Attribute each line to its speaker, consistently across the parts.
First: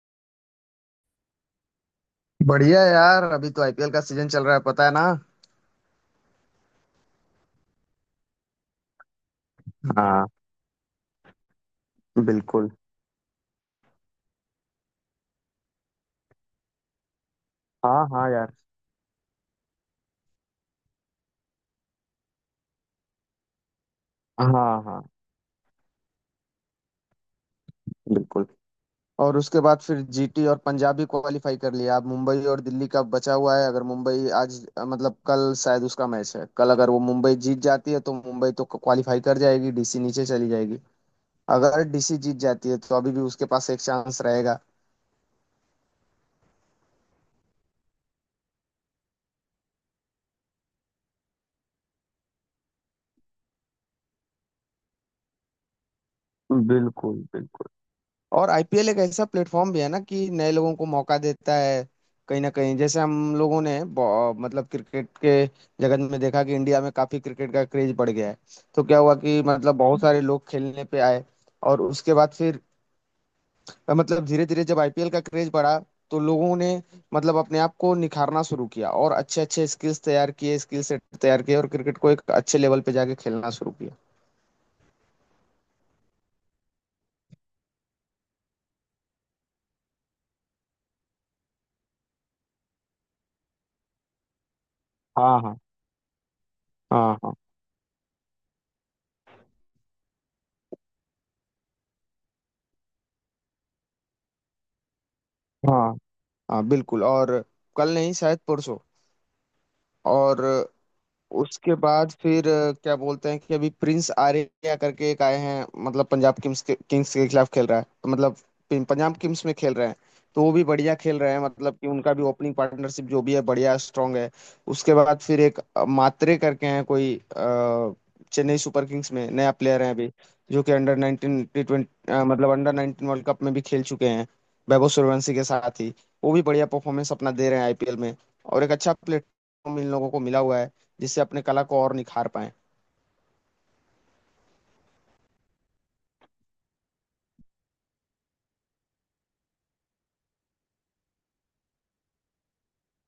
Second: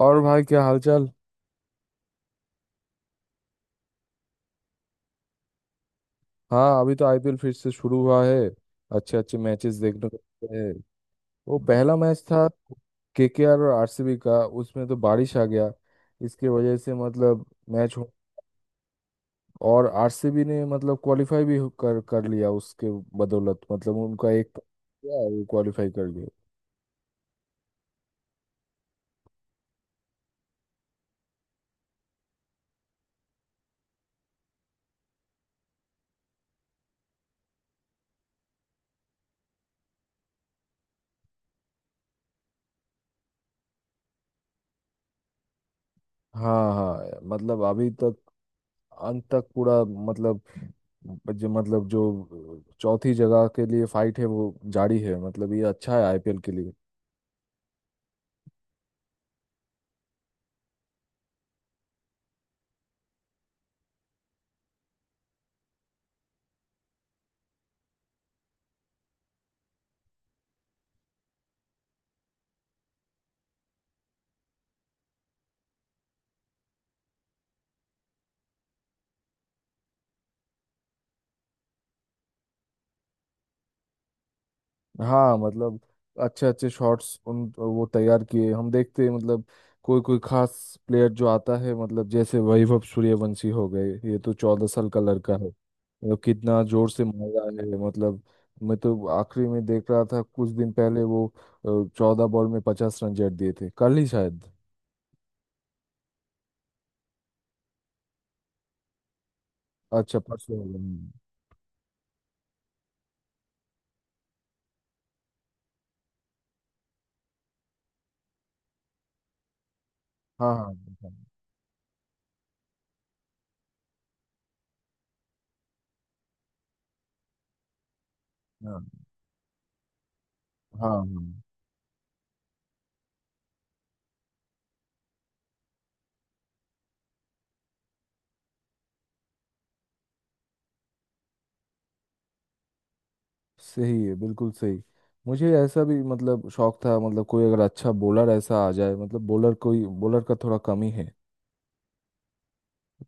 Speaker 1: और भाई क्या हालचाल।
Speaker 2: बढ़िया यार, अभी तो आईपीएल का सीजन चल रहा है, पता है ना।
Speaker 1: हाँ, अभी तो आईपीएल फिर से शुरू हुआ है। अच्छे अच्छे मैचेस देखने को
Speaker 2: हाँ।
Speaker 1: मिलते हैं। वो पहला मैच था
Speaker 2: बिल्कुल।
Speaker 1: केकेआर और आरसीबी का, उसमें तो बारिश आ गया। इसके वजह से मतलब मैच
Speaker 2: हाँ
Speaker 1: हो
Speaker 2: हाँ यार।
Speaker 1: और आरसीबी ने मतलब क्वालिफाई भी कर कर लिया उसके बदौलत, मतलब उनका
Speaker 2: हाँ
Speaker 1: एक
Speaker 2: हाँ।
Speaker 1: गया वो क्वालिफाई कर गए।
Speaker 2: बिल्कुल। और उसके बाद फिर जीटी और पंजाब भी क्वालिफाई कर लिया। अब मुंबई और दिल्ली का बचा हुआ है। अगर मुंबई आज मतलब कल शायद उसका मैच है, कल अगर वो मुंबई जीत जाती है तो मुंबई तो क्वालिफाई कर जाएगी, डीसी नीचे चली जाएगी। अगर डीसी जीत जाती है तो अभी भी उसके पास एक चांस रहेगा।
Speaker 1: हाँ हाँ, मतलब अभी तक अंत तक पूरा मतलब जो चौथी जगह के लिए फाइट है वो जारी है, मतलब ये अच्छा है आईपीएल के लिए।
Speaker 2: बिल्कुल बिल्कुल। और आईपीएल एक ऐसा प्लेटफॉर्म भी है ना, कि नए लोगों को मौका देता है। कहीं ना कहीं जैसे हम लोगों ने मतलब क्रिकेट के जगत में देखा कि इंडिया में काफी क्रिकेट का क्रेज बढ़ गया है। तो क्या हुआ कि मतलब बहुत सारे लोग खेलने पे आए और उसके बाद फिर मतलब धीरे धीरे जब आईपीएल का क्रेज बढ़ा तो लोगों ने मतलब अपने आप को निखारना शुरू किया और अच्छे अच्छे स्किल्स तैयार किए, स्किल सेट तैयार किए और क्रिकेट को एक अच्छे लेवल पे जाके खेलना शुरू किया।
Speaker 1: हाँ, मतलब अच्छे अच्छे शॉट्स उन वो तैयार किए, हम देखते हैं मतलब कोई कोई खास प्लेयर जो आता है, मतलब जैसे वैभव सूर्यवंशी हो गए। ये तो 14 साल का लड़का
Speaker 2: हाँ
Speaker 1: है,
Speaker 2: हाँ।
Speaker 1: मतलब कितना जोर से
Speaker 2: हाँ
Speaker 1: मार
Speaker 2: हाँ।
Speaker 1: रहा है। मतलब मैं तो आखिरी में देख रहा था, कुछ दिन पहले वो 14 बॉल में 50 रन जड़ दिए थे, कल ही शायद।
Speaker 2: हाँ हाँ। बिल्कुल। और कल नहीं, शायद परसों।
Speaker 1: अच्छा,
Speaker 2: और
Speaker 1: परसों हो गए।
Speaker 2: उसके बाद फिर क्या बोलते हैं कि अभी प्रिंस आर्या करके एक आए हैं, मतलब पंजाब किंग्स के खिलाफ खेल रहा है। तो मतलब पंजाब किंग्स में खेल रहे हैं तो वो
Speaker 1: हाँ
Speaker 2: भी
Speaker 1: हाँ
Speaker 2: बढ़िया
Speaker 1: हाँ
Speaker 2: खेल रहे हैं। मतलब कि उनका भी ओपनिंग पार्टनरशिप जो भी है बढ़िया स्ट्रांग है। उसके बाद फिर एक मात्रे करके हैं कोई, चेन्नई
Speaker 1: हाँ
Speaker 2: सुपर किंग्स में नया प्लेयर है अभी, जो कि
Speaker 1: हाँ
Speaker 2: अंडर 19
Speaker 1: हाँ।
Speaker 2: T20 मतलब अंडर 19 वर्ल्ड कप में भी खेल चुके हैं, वैभव सूर्यवंशी के साथ ही। वो भी बढ़िया परफॉर्मेंस अपना दे रहे हैं आईपीएल में। और एक अच्छा प्लेटफॉर्म इन लोगों को मिला हुआ है, जिससे अपने कला को और निखार पाए।
Speaker 1: सही है, बिल्कुल सही। मुझे ऐसा भी मतलब शौक था, मतलब कोई अगर अच्छा बॉलर ऐसा आ जाए, मतलब बॉलर कोई बॉलर का थोड़ा कमी है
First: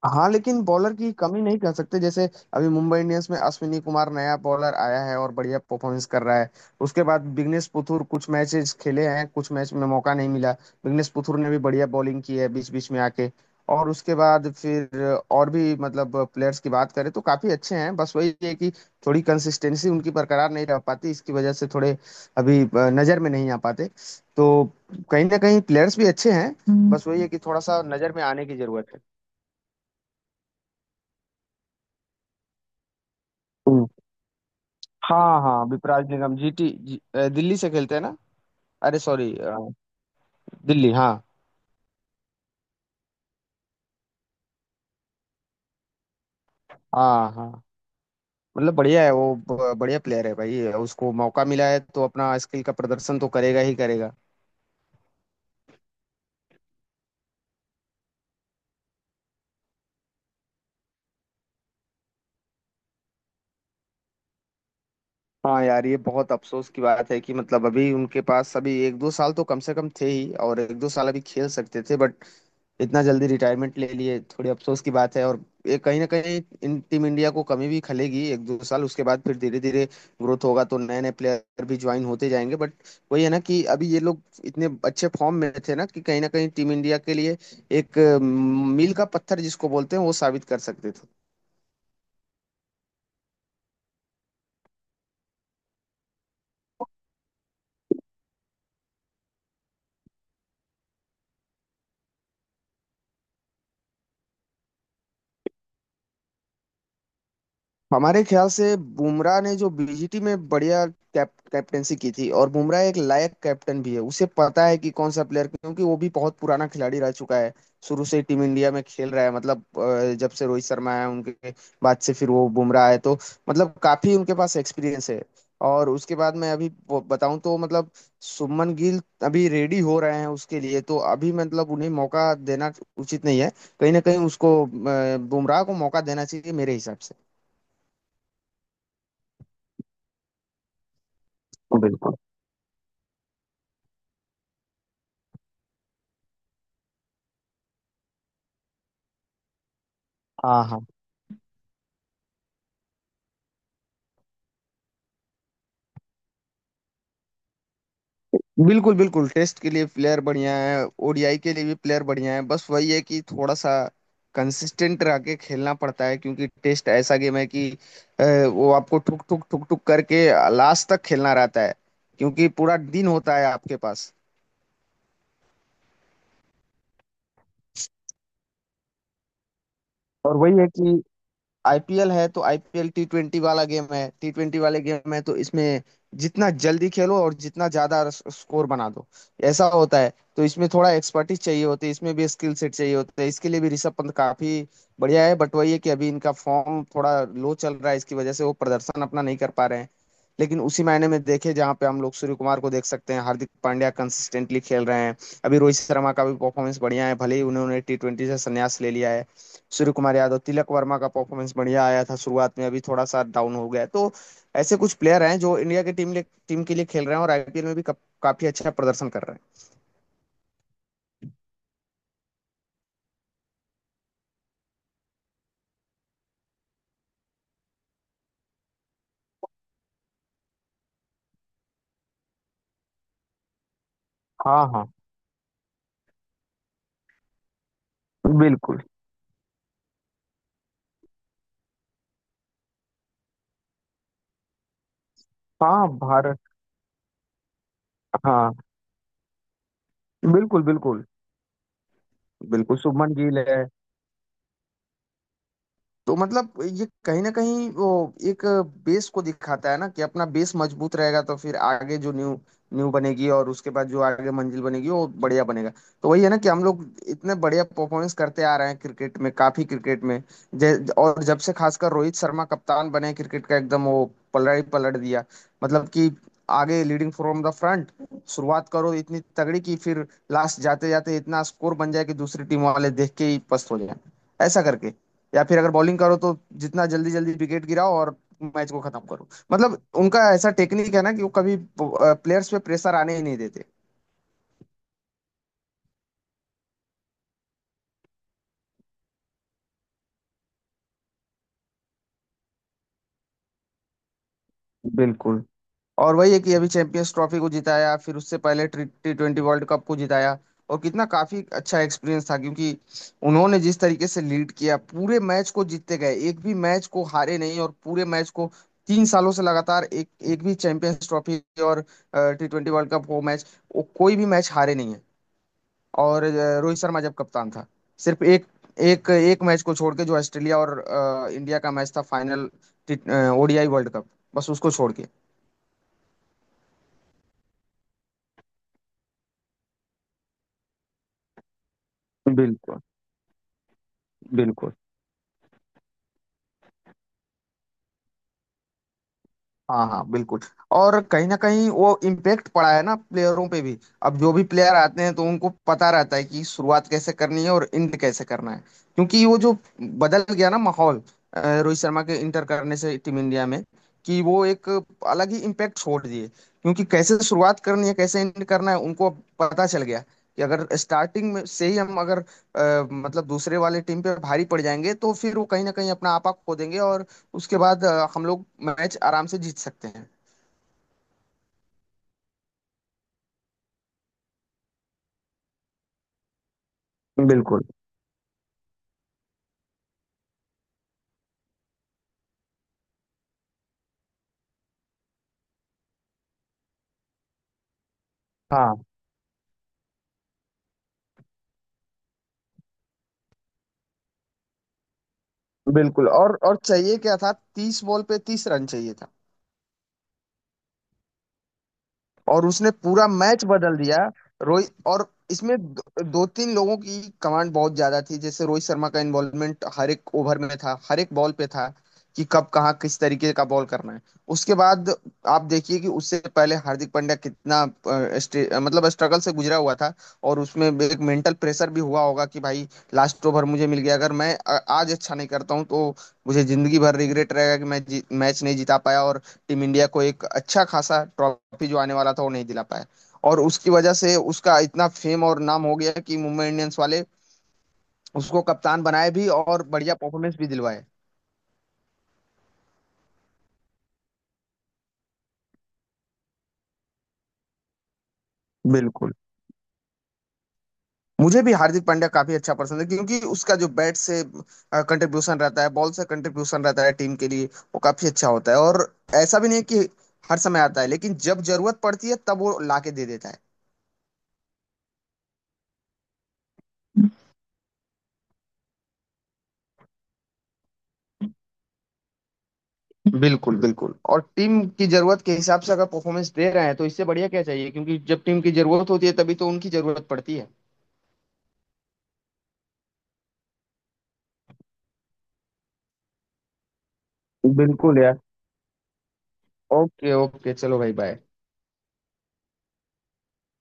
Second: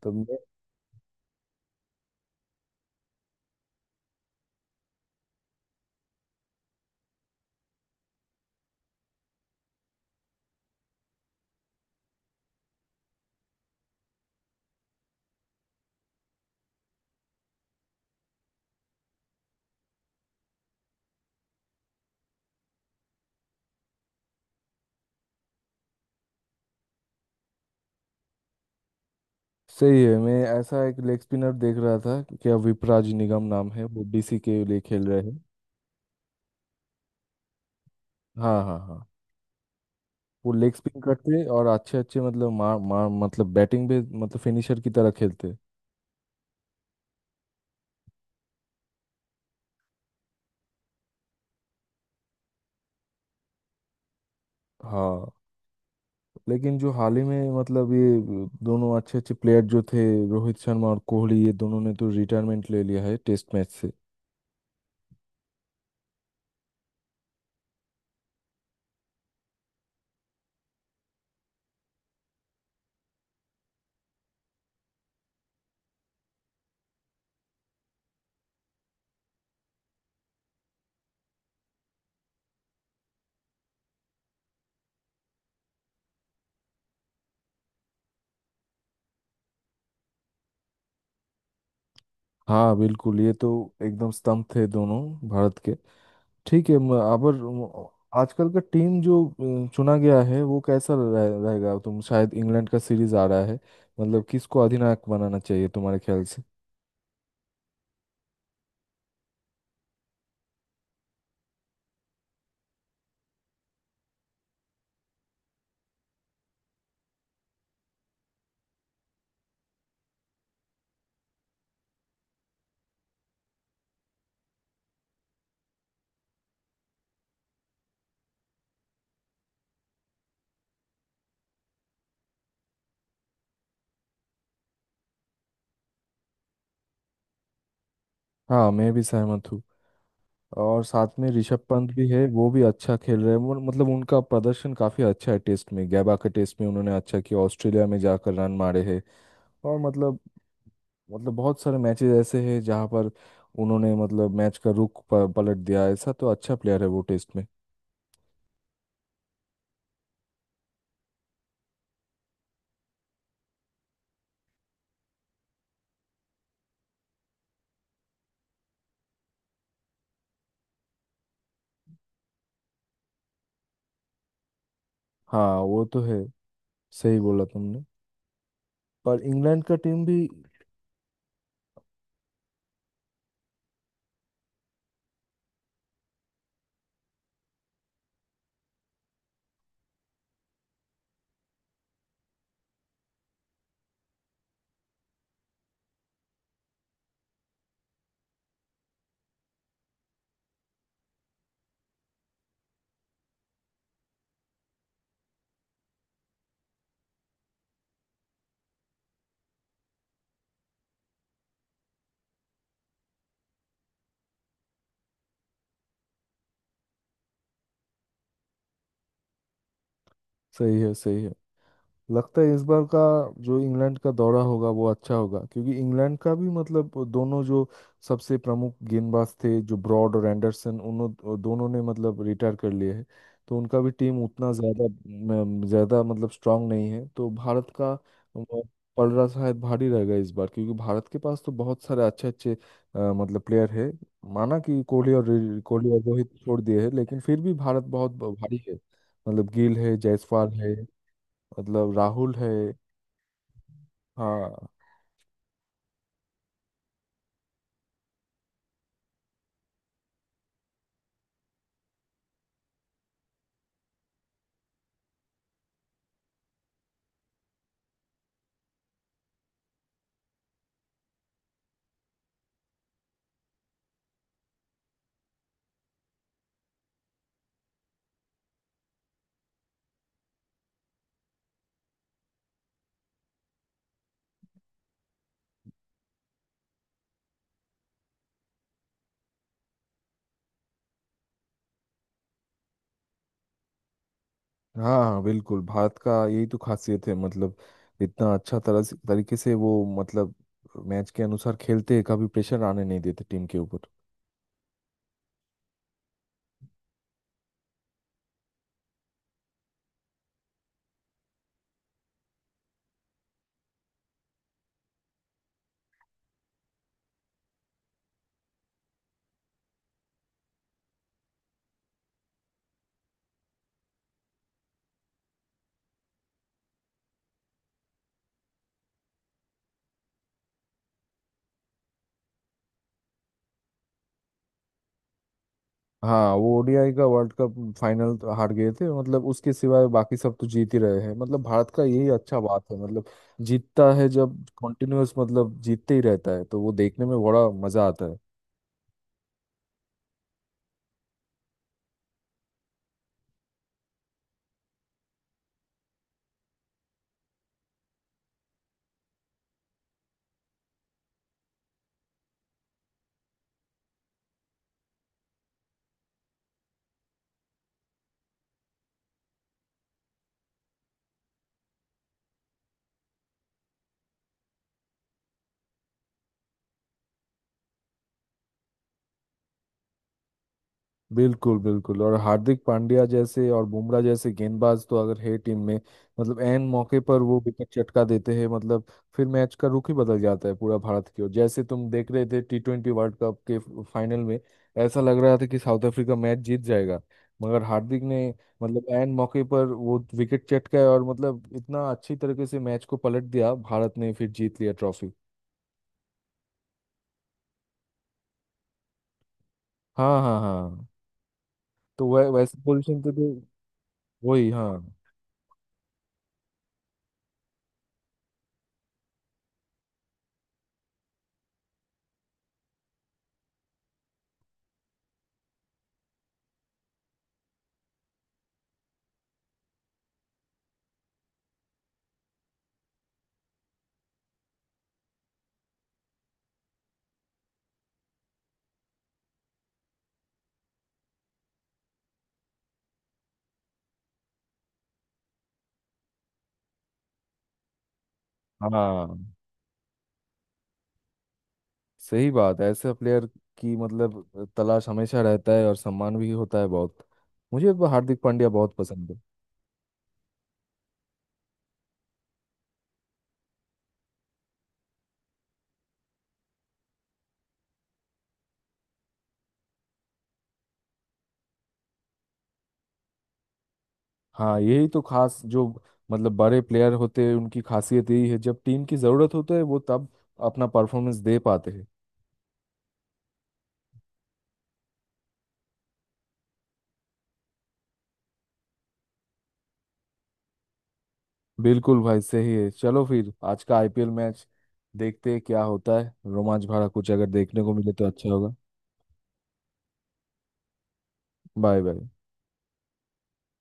Speaker 1: तो
Speaker 2: हाँ
Speaker 1: मैं।
Speaker 2: लेकिन बॉलर की कमी नहीं कह सकते। जैसे अभी मुंबई इंडियंस में अश्विनी कुमार नया बॉलर आया है और बढ़िया परफॉर्मेंस कर रहा है। उसके बाद बिग्नेश पुथुर कुछ मैचेस खेले हैं, कुछ मैच में मौका नहीं मिला। बिग्नेश पुथुर ने भी बढ़िया बॉलिंग की है बीच बीच में आके। और उसके बाद फिर और भी मतलब प्लेयर्स की बात करें तो काफी अच्छे हैं, बस वही है कि थोड़ी कंसिस्टेंसी उनकी बरकरार नहीं रह पाती। इसकी वजह से थोड़े अभी नजर में नहीं आ पाते। तो कहीं ना कहीं प्लेयर्स भी अच्छे हैं, बस वही है कि थोड़ा सा नजर में आने की जरूरत
Speaker 1: सही है। मैं ऐसा एक लेग स्पिनर देख रहा था कि क्या विपराज निगम नाम है,
Speaker 2: है।
Speaker 1: वो डीसी के लिए खेल रहे हैं।
Speaker 2: हाँ हाँ, विपराग निगम जीटी जी, दिल्ली से खेलते हैं ना।
Speaker 1: हाँ हाँ हाँ।
Speaker 2: अरे सॉरी,
Speaker 1: वो लेग
Speaker 2: दिल्ली,
Speaker 1: स्पिन
Speaker 2: हाँ।
Speaker 1: करते और अच्छे अच्छे मतलब मार मार मतलब बैटिंग भी मतलब फिनिशर की तरह खेलते।
Speaker 2: हाँ हाँ, मतलब बढ़िया है वो, बढ़िया प्लेयर है भाई। उसको मौका मिला है तो अपना स्किल का प्रदर्शन तो करेगा ही करेगा।
Speaker 1: हाँ, लेकिन जो हाल ही में मतलब ये दोनों अच्छे अच्छे प्लेयर जो थे, रोहित शर्मा और कोहली, ये दोनों ने तो रिटायरमेंट ले लिया है टेस्ट मैच से।
Speaker 2: हाँ यार, ये बहुत अफसोस की बात है कि मतलब अभी उनके पास अभी एक दो साल तो कम से कम थे ही, और एक दो साल अभी खेल सकते थे, बट इतना जल्दी रिटायरमेंट ले लिए, थोड़ी अफसोस की बात है। और ये कहीं ना कहीं इन टीम इंडिया को कमी भी खलेगी एक दो साल। उसके बाद फिर धीरे धीरे ग्रोथ होगा तो नए नए प्लेयर भी ज्वाइन होते जाएंगे, बट वही है ना कि अभी ये लोग इतने अच्छे फॉर्म में थे ना, कि कहीं ना कहीं मील का पत्थर जिसको बोलते हैं वो साबित कर सकते थे।
Speaker 1: हाँ बिल्कुल, ये तो एकदम स्तंभ थे दोनों भारत के। ठीक है, अबर आजकल का टीम जो चुना गया है वो कैसा रहेगा, तुम शायद इंग्लैंड का सीरीज आ रहा है, मतलब किसको अधिनायक बनाना चाहिए तुम्हारे ख्याल से।
Speaker 2: हमारे ख्याल से बुमराह ने जो बीजीटी में बढ़िया कैप्टेंसी की थी, और बुमराह एक लायक कैप्टन भी है, उसे पता है कि कौन सा प्लेयर, क्योंकि वो भी बहुत पुराना खिलाड़ी रह चुका है। शुरू से ही टीम इंडिया में खेल रहा है, मतलब जब से रोहित शर्मा आया उनके बाद से फिर वो बुमराह आए। तो मतलब काफी उनके पास एक्सपीरियंस है। और उसके बाद मैं अभी बताऊं तो मतलब शुभमन गिल अभी रेडी हो रहे हैं। उसके लिए तो अभी मतलब उन्हें मौका देना उचित नहीं है। कहीं ना कहीं उसको, बुमराह को मौका देना चाहिए मेरे हिसाब से।
Speaker 1: हाँ, मैं भी सहमत हूँ। और साथ में ऋषभ पंत भी
Speaker 2: बिल्कुल।
Speaker 1: है, वो भी अच्छा खेल रहे हैं। मतलब उनका प्रदर्शन काफी अच्छा है टेस्ट में, गैबा के टेस्ट में उन्होंने अच्छा किया, ऑस्ट्रेलिया में जाकर रन मारे हैं। और मतलब
Speaker 2: हाँ हाँ।
Speaker 1: बहुत सारे मैचेस ऐसे हैं जहाँ पर उन्होंने मतलब मैच का रुख पलट दिया, ऐसा तो अच्छा प्लेयर है वो टेस्ट में।
Speaker 2: बिल्कुल बिल्कुल। टेस्ट के लिए प्लेयर बढ़िया है, ओडीआई के लिए भी प्लेयर बढ़िया है, बस वही है कि थोड़ा सा कंसिस्टेंट रह के खेलना पड़ता है, क्योंकि टेस्ट ऐसा गेम है कि अ, वो आपको ठुक ठुक ठुक ठुक करके लास्ट तक खेलना रहता है, क्योंकि पूरा दिन होता है आपके पास।
Speaker 1: हाँ वो तो है, सही बोला तुमने। पर इंग्लैंड का टीम भी
Speaker 2: और वही है कि आईपीएल है तो आईपीएल T20 वाला गेम है, T20 वाले गेम है तो इसमें जितना जल्दी खेलो और जितना ज्यादा स्कोर बना दो, ऐसा होता है। तो इसमें थोड़ा एक्सपर्टीज चाहिए होती है, इसमें भी स्किल सेट चाहिए होता है। इसके लिए भी ऋषभ पंत काफी बढ़िया है, बट वही है कि अभी इनका फॉर्म थोड़ा लो चल रहा है, इसकी वजह से वो प्रदर्शन अपना नहीं कर पा रहे हैं। लेकिन उसी मायने में देखे जहाँ पे हम लोग सूर्य कुमार को देख सकते हैं, हार्दिक पांड्या कंसिस्टेंटली खेल रहे हैं, अभी रोहित शर्मा का भी परफॉर्मेंस बढ़िया है, भले ही उन्होंने T20 से संन्यास ले लिया है। सूर्य कुमार यादव, तिलक वर्मा का परफॉर्मेंस बढ़िया आया था शुरुआत में, अभी थोड़ा सा डाउन हो गया है। तो ऐसे कुछ प्लेयर हैं जो इंडिया की टीम टीम के लिए खेल रहे हैं और आईपीएल में भी काफी अच्छा प्रदर्शन कर रहे हैं।
Speaker 1: सही है, सही है। लगता है इस बार का जो इंग्लैंड का दौरा होगा वो अच्छा होगा, क्योंकि इंग्लैंड का भी मतलब दोनों जो सबसे प्रमुख गेंदबाज थे, जो ब्रॉड और एंडरसन, उन्हों दोनों ने मतलब रिटायर कर लिए हैं, तो उनका भी टीम उतना
Speaker 2: हाँ हाँ
Speaker 1: ज़्यादा ज़्यादा मतलब स्ट्रांग नहीं है, तो भारत का अ,
Speaker 2: बिल्कुल।
Speaker 1: पलड़ा शायद भारी रहेगा इस बार, क्योंकि भारत के पास तो बहुत सारे अच्छे अच्छे मतलब प्लेयर है। माना कि कोहली और
Speaker 2: हाँ
Speaker 1: कोहली और रोहित
Speaker 2: भारत।
Speaker 1: छोड़ दिए हैं, लेकिन फिर भी भारत बहुत
Speaker 2: हाँ।
Speaker 1: भारी है, मतलब गिल है, जायसवाल
Speaker 2: बिल्कुल
Speaker 1: है,
Speaker 2: बिल्कुल।
Speaker 1: मतलब राहुल है।
Speaker 2: बिल्कुल, शुभमन गिल है।
Speaker 1: हाँ
Speaker 2: तो मतलब ये कहीं ना कहीं वो एक बेस को दिखाता है ना, कि अपना बेस मजबूत रहेगा तो फिर आगे जो न्यू न्यू बनेगी और उसके बाद जो आगे मंजिल बनेगी वो बढ़िया बनेगा। तो वही है ना कि हम लोग इतने बढ़िया परफॉर्मेंस करते आ रहे हैं क्रिकेट में, काफी क्रिकेट में और जब से खासकर रोहित शर्मा कप्तान बने, क्रिकेट का एकदम वो पलड़ा ही पलट दिया। मतलब कि आगे लीडिंग फ्रॉम द फ्रंट, शुरुआत करो इतनी तगड़ी कि फिर लास्ट जाते जाते इतना स्कोर बन जाए कि दूसरी टीम वाले देख के ही पस्त हो जाए, ऐसा करके। या फिर अगर बॉलिंग करो तो जितना जल्दी जल्दी विकेट गिराओ और मैच को खत्म करो। मतलब उनका ऐसा टेक्निक है ना कि वो कभी प्लेयर्स पे प्रेशर आने ही नहीं देते।
Speaker 1: हाँ हाँ, बिल्कुल भारत का यही तो खासियत है, मतलब इतना अच्छा तरह से तरीके से वो मतलब मैच के अनुसार खेलते हैं, कभी प्रेशर आने नहीं देते टीम के ऊपर।
Speaker 2: बिल्कुल। और वही है कि अभी चैंपियंस ट्रॉफी को जिताया, फिर उससे पहले T20 वर्ल्ड कप को जिताया। और कितना काफी अच्छा एक्सपीरियंस था, क्योंकि उन्होंने जिस तरीके से लीड किया पूरे मैच को, जीतते गए, एक भी मैच को हारे नहीं, और पूरे मैच को 3 सालों से लगातार, एक एक भी चैंपियंस ट्रॉफी और T20 वर्ल्ड कप वो मैच, वो कोई भी मैच हारे नहीं। और रोहित शर्मा जब कप्तान था, सिर्फ एक एक एक मैच को छोड़ के, जो ऑस्ट्रेलिया और इंडिया का मैच था, फाइनल ओडीआई वर्ल्ड कप, बस उसको छोड़ के।
Speaker 1: हाँ, वो ओडीआई का वर्ल्ड कप फाइनल तो हार गए थे, मतलब उसके सिवाय बाकी सब तो जीत ही रहे हैं, मतलब भारत का यही अच्छा बात है,
Speaker 2: बिल्कुल
Speaker 1: मतलब जीतता है जब
Speaker 2: बिल्कुल।
Speaker 1: कंटिन्यूअस, मतलब जीतते ही रहता है तो वो देखने में बड़ा मजा आता है।
Speaker 2: हाँ हाँ बिल्कुल। और कहीं ना कहीं वो इम्पेक्ट पड़ा है ना, प्लेयरों पे भी, अब जो भी प्लेयर आते हैं तो उनको पता रहता है कि शुरुआत कैसे करनी है और एंड कैसे करना है, क्योंकि वो जो बदल गया ना माहौल, रोहित शर्मा के इंटर करने से टीम इंडिया में, कि वो एक अलग ही इम्पेक्ट छोड़ दिए, क्योंकि कैसे शुरुआत करनी है कैसे एंड करना है उनको अब पता चल गया, कि अगर स्टार्टिंग में से ही हम अगर मतलब दूसरे वाले टीम पे भारी पड़ जाएंगे तो फिर वो कहीं ना कहीं अपना आपा खो देंगे, और उसके बाद हम लोग मैच आराम से जीत सकते हैं।
Speaker 1: बिल्कुल बिल्कुल, और हार्दिक पांड्या जैसे और बुमराह जैसे गेंदबाज तो अगर है टीम में, मतलब एन मौके पर वो
Speaker 2: बिल्कुल।
Speaker 1: विकेट चटका देते हैं, मतलब फिर मैच का रुख ही बदल जाता है पूरा भारत की ओर, जैसे तुम देख रहे थे T20 वर्ल्ड कप के फाइनल में, ऐसा लग रहा था कि साउथ अफ्रीका मैच जीत जाएगा, मगर हार्दिक ने
Speaker 2: हाँ
Speaker 1: मतलब एन मौके पर वो विकेट चटकाया और मतलब इतना अच्छी तरीके से मैच को पलट दिया, भारत ने फिर जीत लिया ट्रॉफी।
Speaker 2: बिल्कुल। और चाहिए क्या था? 30 बॉल पे 30 रन चाहिए था।
Speaker 1: हाँ हाँ हाँ, तो
Speaker 2: और
Speaker 1: वैसे
Speaker 2: उसने
Speaker 1: पोजीशन
Speaker 2: पूरा
Speaker 1: तो,
Speaker 2: मैच
Speaker 1: तो
Speaker 2: बदल दिया।
Speaker 1: वही। हाँ
Speaker 2: रोहित, और इसमें दो तीन लोगों की कमांड बहुत ज्यादा थी, जैसे रोहित शर्मा का इन्वॉल्वमेंट हर एक ओवर में था, हर एक बॉल पे था, कि कब कहाँ किस तरीके का बॉल करना है। उसके बाद आप देखिए कि उससे पहले हार्दिक पांड्या कितना मतलब स्ट्रगल से गुजरा हुआ था, और उसमें एक मेंटल प्रेशर भी हुआ होगा कि भाई, लास्ट ओवर मुझे मिल गया, अगर मैं आज अच्छा नहीं करता हूँ तो मुझे जिंदगी भर रिग्रेट रहेगा कि मैं मैच नहीं जीता पाया और टीम इंडिया को एक अच्छा खासा ट्रॉफी जो आने वाला था वो नहीं दिला पाया। और उसकी वजह से उसका इतना फेम और नाम हो गया कि मुंबई इंडियंस वाले उसको कप्तान बनाए
Speaker 1: हाँ,
Speaker 2: भी, और बढ़िया परफॉर्मेंस भी दिलवाए।
Speaker 1: सही बात है, ऐसे प्लेयर की मतलब तलाश हमेशा रहता है और सम्मान भी होता है बहुत, मुझे तो हार्दिक पांड्या बहुत पसंद
Speaker 2: बिल्कुल।
Speaker 1: है।
Speaker 2: मुझे भी हार्दिक पांड्या काफी अच्छा पसंद है, क्योंकि उसका जो बैट से कंट्रीब्यूशन रहता है, बॉल से कंट्रीब्यूशन रहता है टीम के लिए, वो काफी अच्छा होता है। और ऐसा भी नहीं है कि हर समय आता है, लेकिन जब जरूरत पड़ती है तब वो लाके दे देता है।
Speaker 1: हाँ, यही तो खास जो मतलब बड़े प्लेयर होते हैं उनकी खासियत यही है, जब टीम की ज़रूरत होता है वो तब अपना परफॉर्मेंस दे पाते हैं।
Speaker 2: बिल्कुल बिल्कुल। और टीम की जरूरत के हिसाब से अगर परफॉर्मेंस दे रहे हैं तो इससे बढ़िया क्या चाहिए, क्योंकि जब टीम की जरूरत होती है तभी तो उनकी जरूरत पड़ती है।
Speaker 1: बिल्कुल भाई, सही है, चलो फिर आज का आईपीएल मैच देखते हैं, क्या होता है, रोमांच भरा कुछ अगर देखने को मिले
Speaker 2: बिल्कुल
Speaker 1: तो
Speaker 2: यार।
Speaker 1: अच्छा होगा।
Speaker 2: ओके ओके, चलो भाई, बाय।
Speaker 1: Bye bye.